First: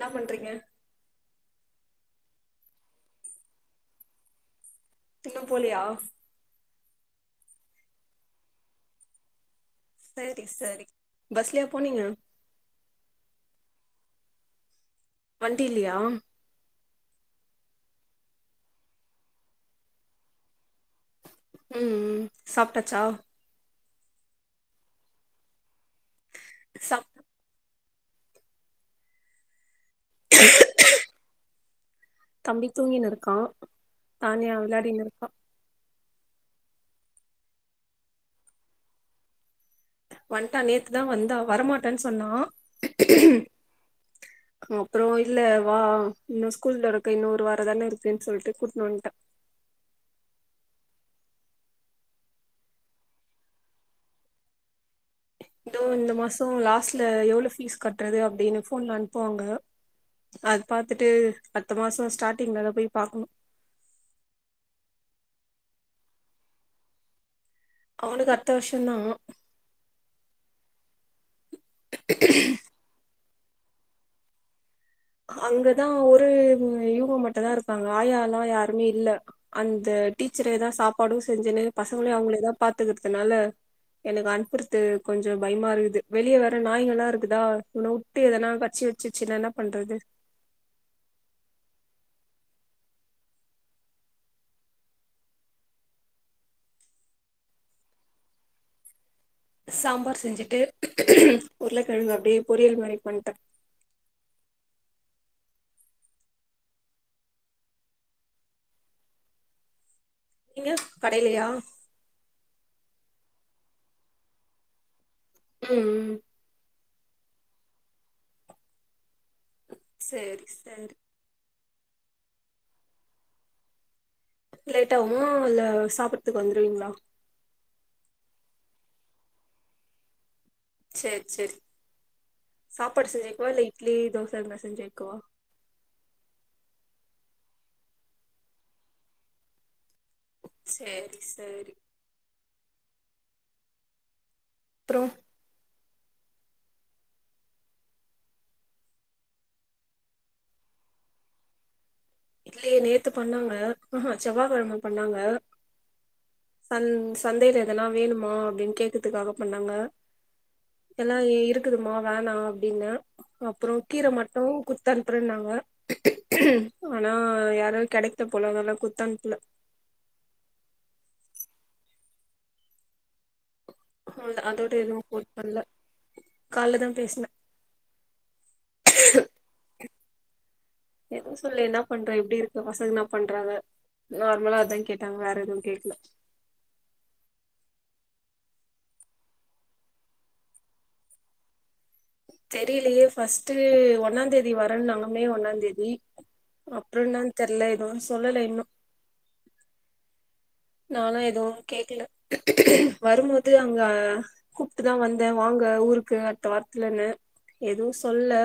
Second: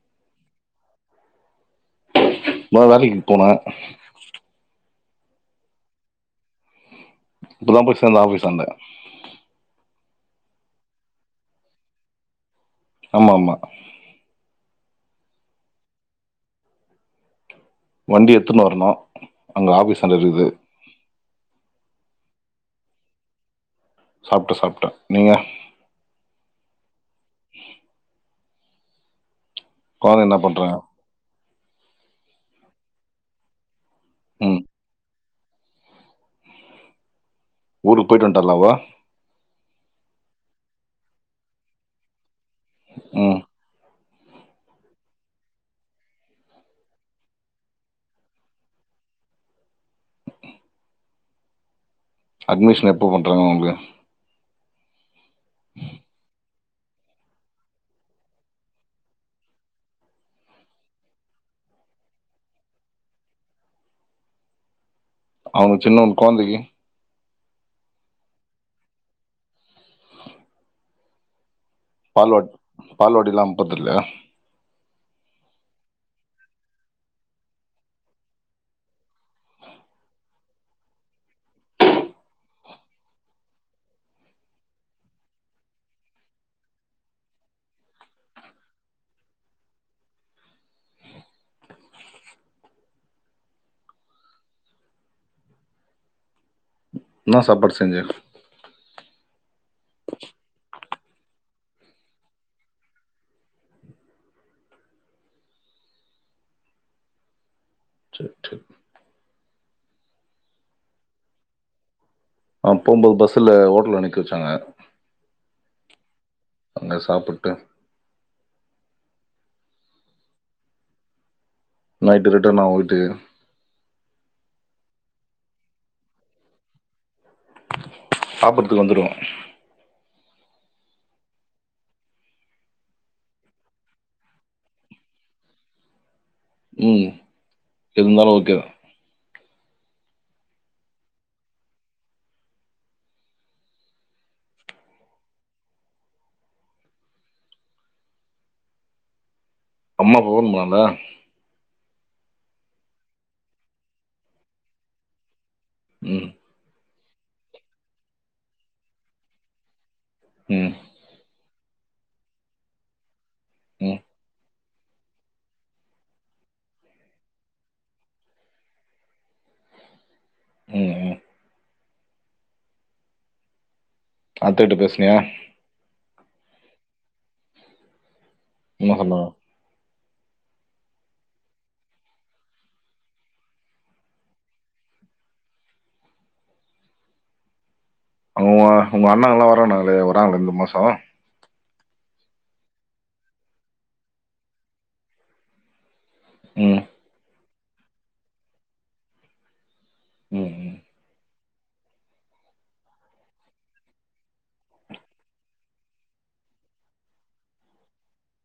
நா பண்றீங்க ந வேலைக்கு போனா இன்னும் போலியா இப்போ போய் சேந்த ஆபீஸ்ண்ட செரி செரி பஸ்லையா போனீங்க ஆமா ஆமா வண்டி இல்லையா வண்டி எத்துன்னு வரணும் அங்கே ஆஃபீஸ் அண்ட இருக்குது ம் ம் சாப்பிட்டாச்சா சாப்பிட்டே சாப்பிட்டன் நீங்க சாப் கொழந்த என்ன பண்றாங்க தம்பி தூங்கினு இருக்கான் தானியா ம் விளாடி இருக்க ஊருக்கு போயிட்டு வந்துட்டாலா வன்ட்டா நேத்துதான் வந்தா வரமாட்டேன்னு சொன்னா ம் அப்றம் இல்ல வா இன்னும் ஸ்கூலில் தோறக்க இன்னும் ஒரு வாரம் தானே இருக்குதுன்ன சொல்லிட்டு கூட்டிட்டுவந்துட்டேன் அட்மிஷன் எப்போ பண்ணுறாங்க அவங்க இதோ இந்த மாசம் லாஸ்ட்ல எவ்வளவு ஃபீஸ் கட்டுறது அப்டின்னு போஃபோன்ல அனுப்புவாங்க அது பார்த்துட்டு அடுத்த மாசம் ஸ்டார்ட்டிங்கல்ல போய் பார்க்கணும் அவங்க சின்னேரு குழந்தைக்கு அவளுக அடுத்த வருஷம்தான் பால்வாடி பால்வாடில்லாம் அனுப்புறது இல்லயா அங்கதான் ஒரு யுவுங்க மட்ட தான் இருப்பாங்க ஆய எல்லாம் யாருமே இல்ல அந்த டீச்சரைதான் சாப்பாடும் செஞ்சுன்னு பசங்களையும் அவங்களே பார்த்துக்குறதுனால எனக்கு அனுப்புறது கொஞ்சம் பயமா இருக்குது வெளியே வேற நாய்கள்ளாம் இருக்குதா இவன உட் உட்டு எதனா கச்சி வச்சுன்னா என்ன பண்றது என்ன சாப்பாடு செஞ்சுர் சாம்பார் செஞ்சுட்டு உருளைக்கிழங்கு அப்டியே பொரியல் மாரி பண்ணுடேன் சேரி சேரி நீங்க கடையிலையா ஆ போம்போது பஸ்ல ஓட்டல்ல நிக்க வச்சாங்க ம் அங்கே சாப்பிட்டு சேரி சேரி நைட்டு ரிட்டன் ஆகும் வீட்டுக்கு லேட்டா ஆகுமா இல்ல சாப்பிறத்துக்கு வந்துடுவீங்களா சாப்புறதுக்கு வந்துருவோம் சேரி சேரி சாப்பாடு செஞ்சு வைக்கவா இல்ல இட்லி தோசை இதுமாரி செஞ்சுவைக்கவா ம் இருந்தாலும் ஓகே தான் சேரி சேரி அப்றம் அம்மா போன் பண்ணாலா இல்லயை நேத்து பண்ணாங்க செவ்வாகழம பண்ணாங்க ம் சன் சந்தையில எதனா வேணுமா அப்டின் கேக்கத்துக்காக பண்ணாங்க ம் எல்லா இ இருக்குதுமா வேணா அப்டின்ன அப்றோ ம் கீர மட்டு குட் தன்ப்புறன்னாங்க ஆனா யாரோ கொடைத்த போல அத்னால குத்தன்ப்புல ம் ம் அவுள்தா அதோட அத்தகிட்ட எதுவு பேசுனியா கோட் பண்ல கால்லதா பேஸ்ன இன்ன சொல்ல எதுவு சொல்ல என்னா பண்ற எப்டி இருக்கு பசங் இன்ன பண்றாங்க நார்மலா அதா கேட்டாங்க வேற எதுவு கேக்ல அவுங்க உங்க அண்ணாங்கல்லா வரன்னாங்ளே வரங்கலா இந்த மாசோ தெரிலியே ஃபஸ்ட்டு ஒன்னாந்தேதி வரன்னாங்க மே ஒன்னாந்தேதி ம் அப் ப்ற ன்னா தெர்ல எது சொல்லல இன்னு ம் ம் நாலா எதுவு கேக்ல வரும்மோது அங்க கூப்புட்டுதா வந்த வாங்க ஊருக்கு அட்த்த வார்த்துலன்னு எதுவு சொல்ல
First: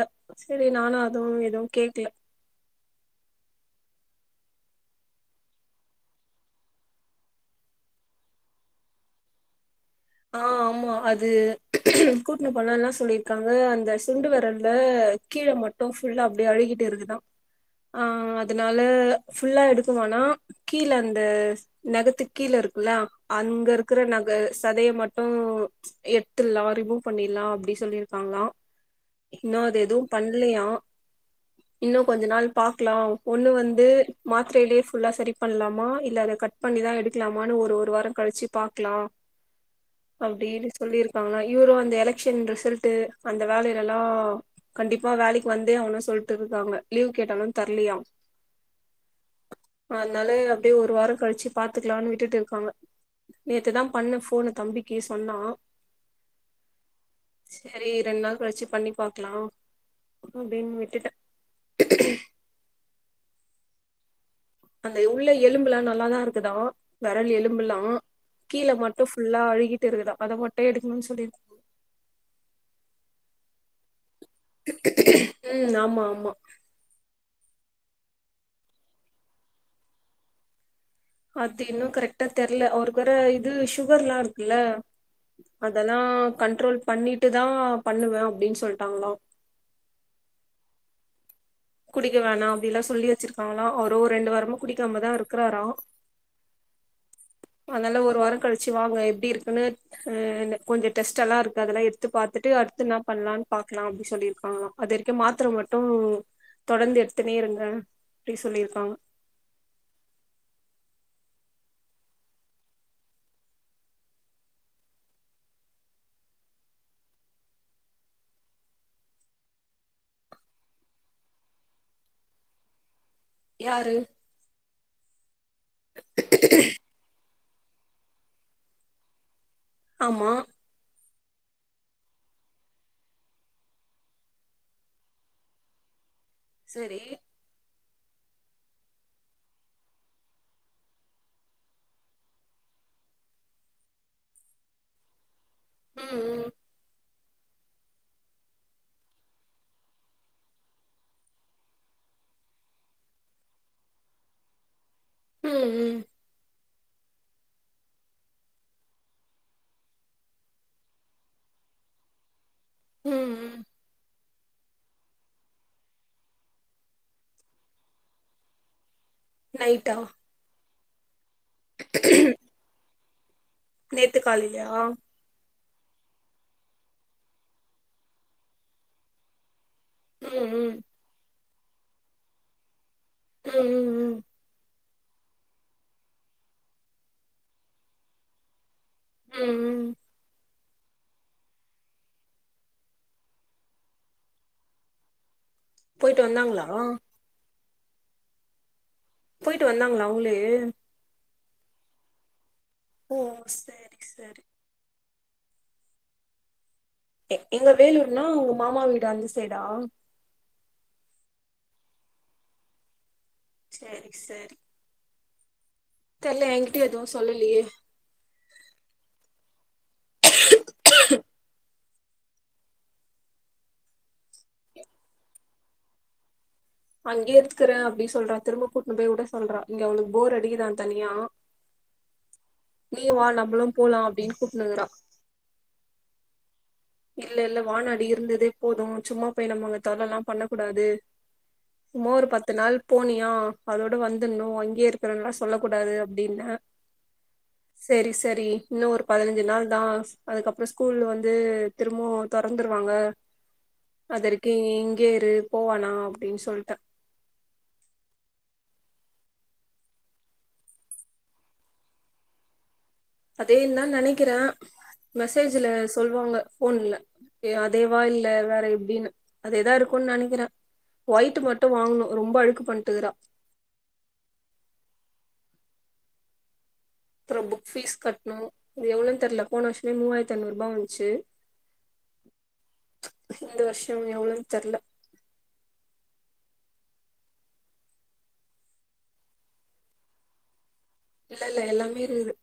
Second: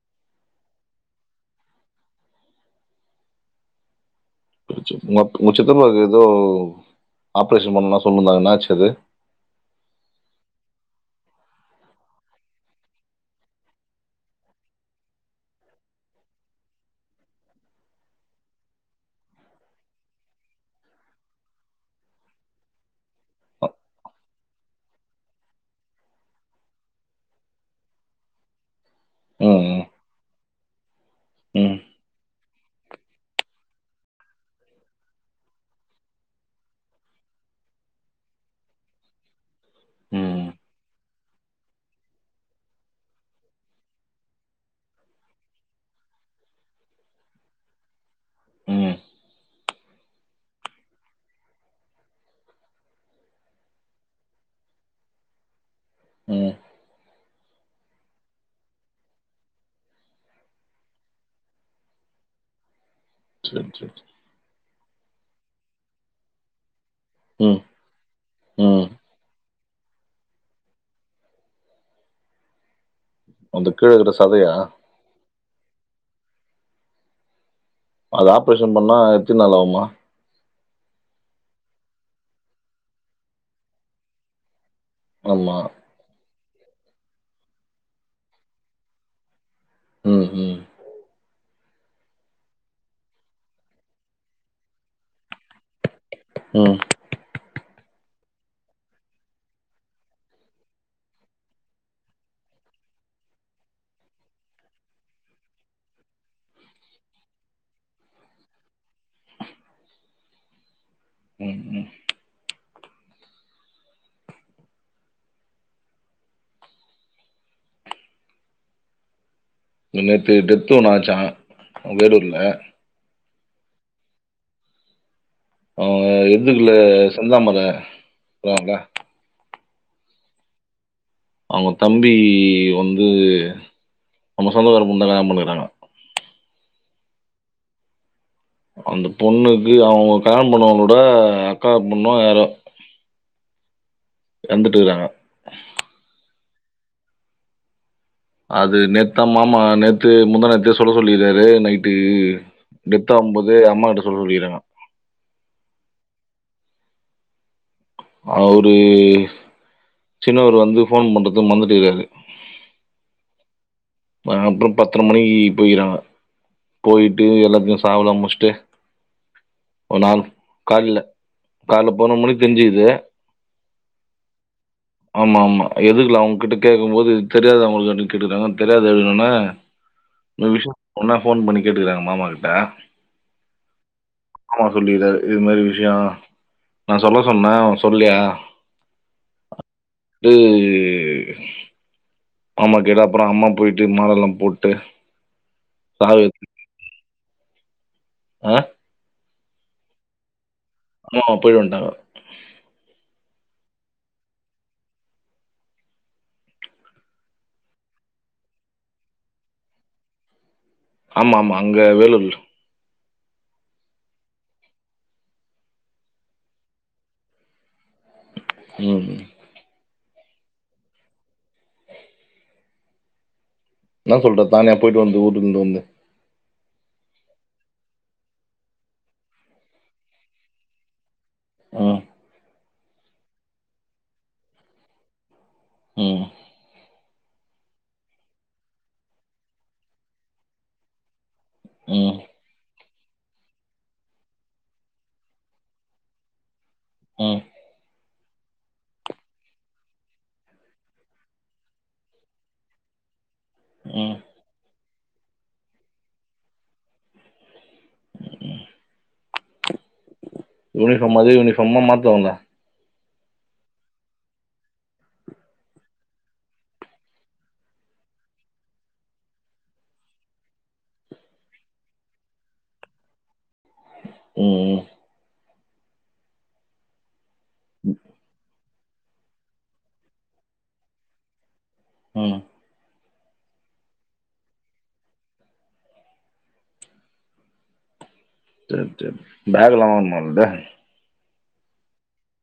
சேரி நானு அதுவு எதுவு கேக்ல உங்க உங்க சித்தப்பாவுக்கு எதோ ஆப்ரேஷன் பண்ணும்லா சொல்னுந்தாங்க இன்னாச்சு அது அ ஆமா அது கூட்டுனு போனா இன்னா சொல்லியிருக்காங்க அந்த சுண்டு வெரல்ல கீழ மட்டு ஃபுல்லா அப்டே அழுகிட்டு இருக்குதா ஆ அதுனால ஃபுல்லா எடுக்குவானா கீழ அந்த நெகத்துக் கீழ இருக்குல்ல அங்க இருக்குற நக சதய மட்டு எத்துல்லா ரிமூவ் பண்ணில்லா அப்டி சொல்லிருக்காங்ளா இன்னு ம் அது ம் எது பண்லயா ம் இன்னு கொஞ்ச நாள் பாக்லா ஒன்னு வந்து மாத்ரைலே ஃபுல்லா சரி பண்லாமா இல்ல அத கட் பண்ணிதா எடுக்லாமானு ஒரு ஒரு வார கழிச்சு பாக்லா ம் அப்டின்னு சொல்லிருக்காங்க இவுரு அந்த எலக்க்ஷன் ரிசல்ட்டு அந்த வேலைலலா கண்டிப்பா வேலைக் வந்தே ஆவனு சொல்ட்டு இருக்காங்க லீவ் கேட்டாலு தர்லியா ம் அத்னால அப்டே ஒரு வார கழிச்சு பாத்துக்லானு விட்டுட்டு இருக்காங்க நேத்து தா பண்ண ஃபோனு தம்பிக்கு சொன்னா ம். சரி ரெண் நாள் கழிச்சு பண்ணி பாக்லா அப்டின் விட்டுட்ட சேர் சேர் சேர் அந்த உள்ள எலும்புலா நல்லாதா இருக்குதா வெரல் ம் எலும்புலா கீழ ம் மட்டு ஃபுல்லா அழுகிட்டு இருக்குதா அத மட்டு எடுக்ணுன் சொல்லிர் அந்த கீழருக்க சதயா ம் ஆமா ஆமா அது ஆப்ரேஷன் பண்ணா எத்தின் நாள் ஆவுமா அது இன்னு கரெக்டா தெர்ல அவுருக் வேர இது சுகர்லா இருக்குல்ல ஆமா அதெல்ல தா கண்ட்ரோல் பண்ணிட்டு தா பண்ணுவ அப்டின் சொல்ட்டாங்ளா ம் ம் குடிக்க வேணா அப்டில்லா சொல்லி வச்சிருக்காங்ளா அவுரு ஒ ரெண்டு வாரமா குடிக்காமதா இருக்குறாரா ம் அதுனால ஒரு வாரம் கழிச்சு வாங்க எப்டி இருக்குன்னு ஹ கொஞ்சம் டெஸ்ட் எல்லா இருக்கு அதெல்லாம் எடுத்து பாத்துட்டு அடுத்து என்ன பண்ணலானு பாக்கலாம் அப்டி சொல்லி இருக்காங்களா அது வரைக்கும் மாத்திர மட்டும் தொடர்ந்து எடுத்துனே இருங்க அப்டி சொல்லிருக்காங்க ம் ம் இ நேத்து டெத்து ஒன்னு ஆச்சா வேடூர்ல யாரு அ இதுக்குள்ள செந்தாமர போங்களா ஆமா அவுங்க தம்பி வந்து நம்ம சொந்தகார பொண்ண தா கல்யாணம் பண்ணுகிறாங்க செரி அந்த பொண்ணுக்கு அவங்க கல்யாண பண்ணவங்களோட அக்கா பொண்ணோ யாரோ இறந்துட்டு இருக்காங்க ம்ம் அது நேத்தா மாமா நேத்து முந்தா நேத்து சொல்ல சொல்லிறாரு நைட்டு டெத்தா அம்பது அம்மா கிட்ட சொல்ல சொல்லிருங்க ம் ம் அவுரு சின்னவரு வந்து போன் பண்றது மறந்துட்டுக்கிறாரு ம் ம் நான் அப்புறம் பத்தர மணிக்கு போய்றாங்க போயிட்டு எல்லாத்தையும் சாவுலா முஸ்ட்டு நைட்டா ஒரு நாள் கால்ல கால்ல பதினோறு மணிக்கு தெரிஞ்சுகிது நேத்து காலிலயா ஆமா ஆமா எதுக்கலாம் அவங்க கிட்ட கேக்கும் போது தெரியாது அவங்களுக்கு அப்டினு கேட்டுக்குறாங்க தெரியாது ம் அப்டின்னவொடனே ம் விஷயம் ஒன்னா போன் பண்ணி கேட்டுக்கறாங்க மாமா கிட்ட ம் ம் ம் மாமா சொல்லிகிறாரு இது மாரி விஷயம் நான் சொல்ல சொன்ன சொல்லியா ம் ம் [unintelligible] மாமா கேட்டு அப்பறம் அம்மா போயிட்டு மாலல்லாம் போட்டு போயிட்டு சாவி வந்தாங்ளா ஆ போயிட்டு வந்தாங்ளா அவங்ளே [unintelligible] போய்ட்டுவந்டாங்க ஓ செரி செரி எங்க வேலூர்னா உங்க மாமா வீடு அந்த சைடா ஆமா ஆமா அங்க வேலூர் சேரி சேரி தெர்ல என்கிட்ட எதுவும் சொல்லலையே ம் ன்னா சொல்ற தானியா போய்ட்டு வந்து ஊர்லருந்து அங்கே இருந்துக்கிறேன் அப்டி சொல்றா திரும்ப கூட்னு போய் விட சொல்றா இங்க அவளுக்கு போர் அடிக்குதான் தனியா ம் நீயு வா நம்மளும் போலாம் அப்டின்னு கூப்டுனுக்றா ம் இல்லல்ல வானா டி இருந்ததே போது சும்மா போய் நம்ம அங்க தொல்லலா பண்ணகூடாது சும்மா ம் ஒரு பத்து நாள் போனியா அதோட வந்தன்ணு அங்கயே இருக்றன்லா சொல்ல கூடாது அப்டின்ன ம் செரி சரி இன்னு ஒரு பதினஞ்சு நாள் தா அதுக்கப்பற ஸ்கூல்ல வந்து திரும்பவு தொறந்துருவாங்க ம் அதரைக்கு இங்கேயே இரு போவானா அப்டின் சொல்ட்டே யூனிஃபாம் அதே யூனிஃபாமா மாத்துவாங்ளா அதே தா நெனைக்கிறே மெசேஜ்ல சொல்வாங்க ஃபோன்ல ஏ அதேவா இல்ல வேற எப்டினு அதே தா இருக்குன் நெனைக்கிறே ஒயிட்டு மட்டு வாங்கணு ரொம்ப அழுக்கு பண்ட்டுக்றா ம் ம் அப்பறம் புக் ஃபீஸ் கட்ணு அது எவ்ளோன் தெர்ல போன வருஷமே மூவாயிரத்துஐநூற்பா வந்ச்சு ம் ம் இந்த வர்ஷோ எவ்ளோன் தெர்ல சர் சர் பேக்லா வாங்னுமா அவ்ள்து இல்லல்ல எல்லாமே இருக்குது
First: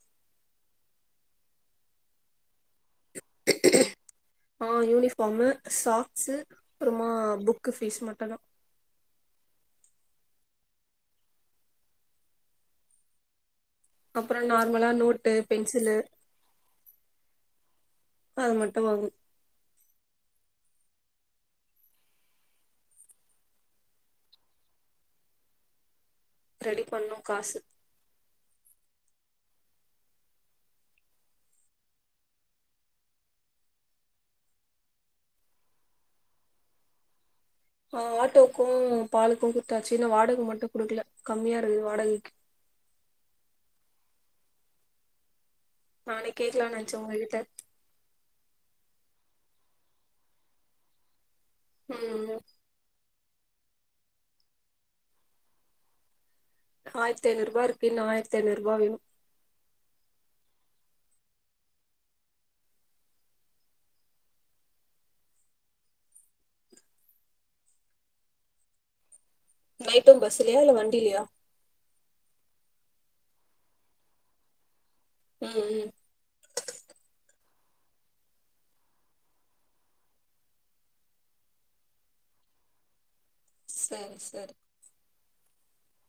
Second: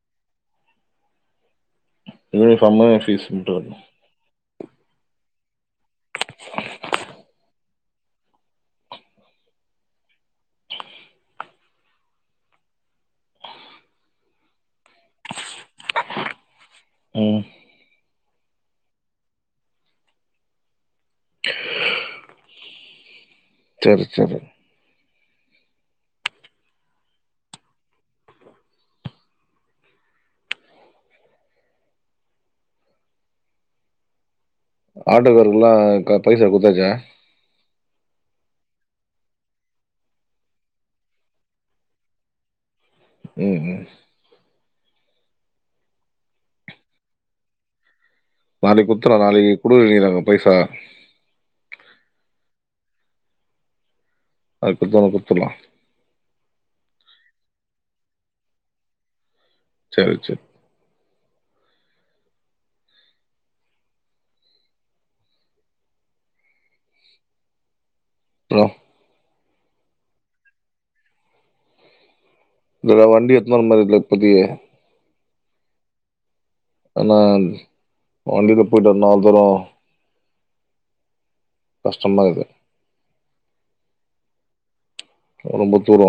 யூனிஃபாமு ஃபீஸ் மட்டு கட்ணு ஆ யூனிஃபாமு சாக்ஸு அப்பறமா புக்கு ஃபீஸ் மட்டு தா அப்றோ நார்மலா நோட்டு பென்சிலு ம் அது மட்டு வாங்கு செரி செரி ரெடி பண்ணு காசு ஆட்டோக்காருக்லா கா ப பைசா குட்த்தாச்சா ஆ ஆட்டோக்கு பாலுக்கு குட்த்தாச்சு இன்னு வாடக மட்டு குடுக்கல கம்மியா இருக்குது வாடகைக்கு ம் ம் நானே கேக்லான் நென்ச்சே உங்ககிட்ட நாளைக் குத்துருவே நாளைக்கு குடு நீ அங்க பைசா ம் ம் அது குட்தோனோ குட்த்தர்லா ஆயர்த்ஐநூற்பா இருக்கு இன்னு ஆயர்த்ஐநூற்பா வேணு செரி செர் அப்றோ நைட்டும் பஸ்சுலயா இல்ல வண்டிலயா இதுல வண்டி எத்துனு வர்ற மாரில்ல இப்பதையே ம் ம் அனா வண்டில போயிட்டு வர்னு அவ்ளோதுரோ கஷ்டமாருக்கு சரி சரி ரொம்ப தூரொ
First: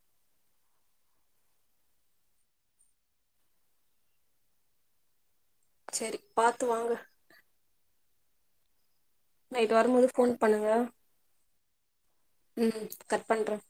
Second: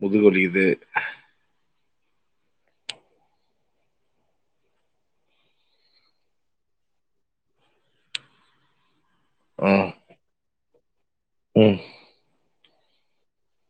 முதுகு வலிக்கிது செரி பாத்து வாங்க ஆ நைட்டு வரும்போது ஃபோன் பண்ணுங்க ம் ம் கட் பண்ற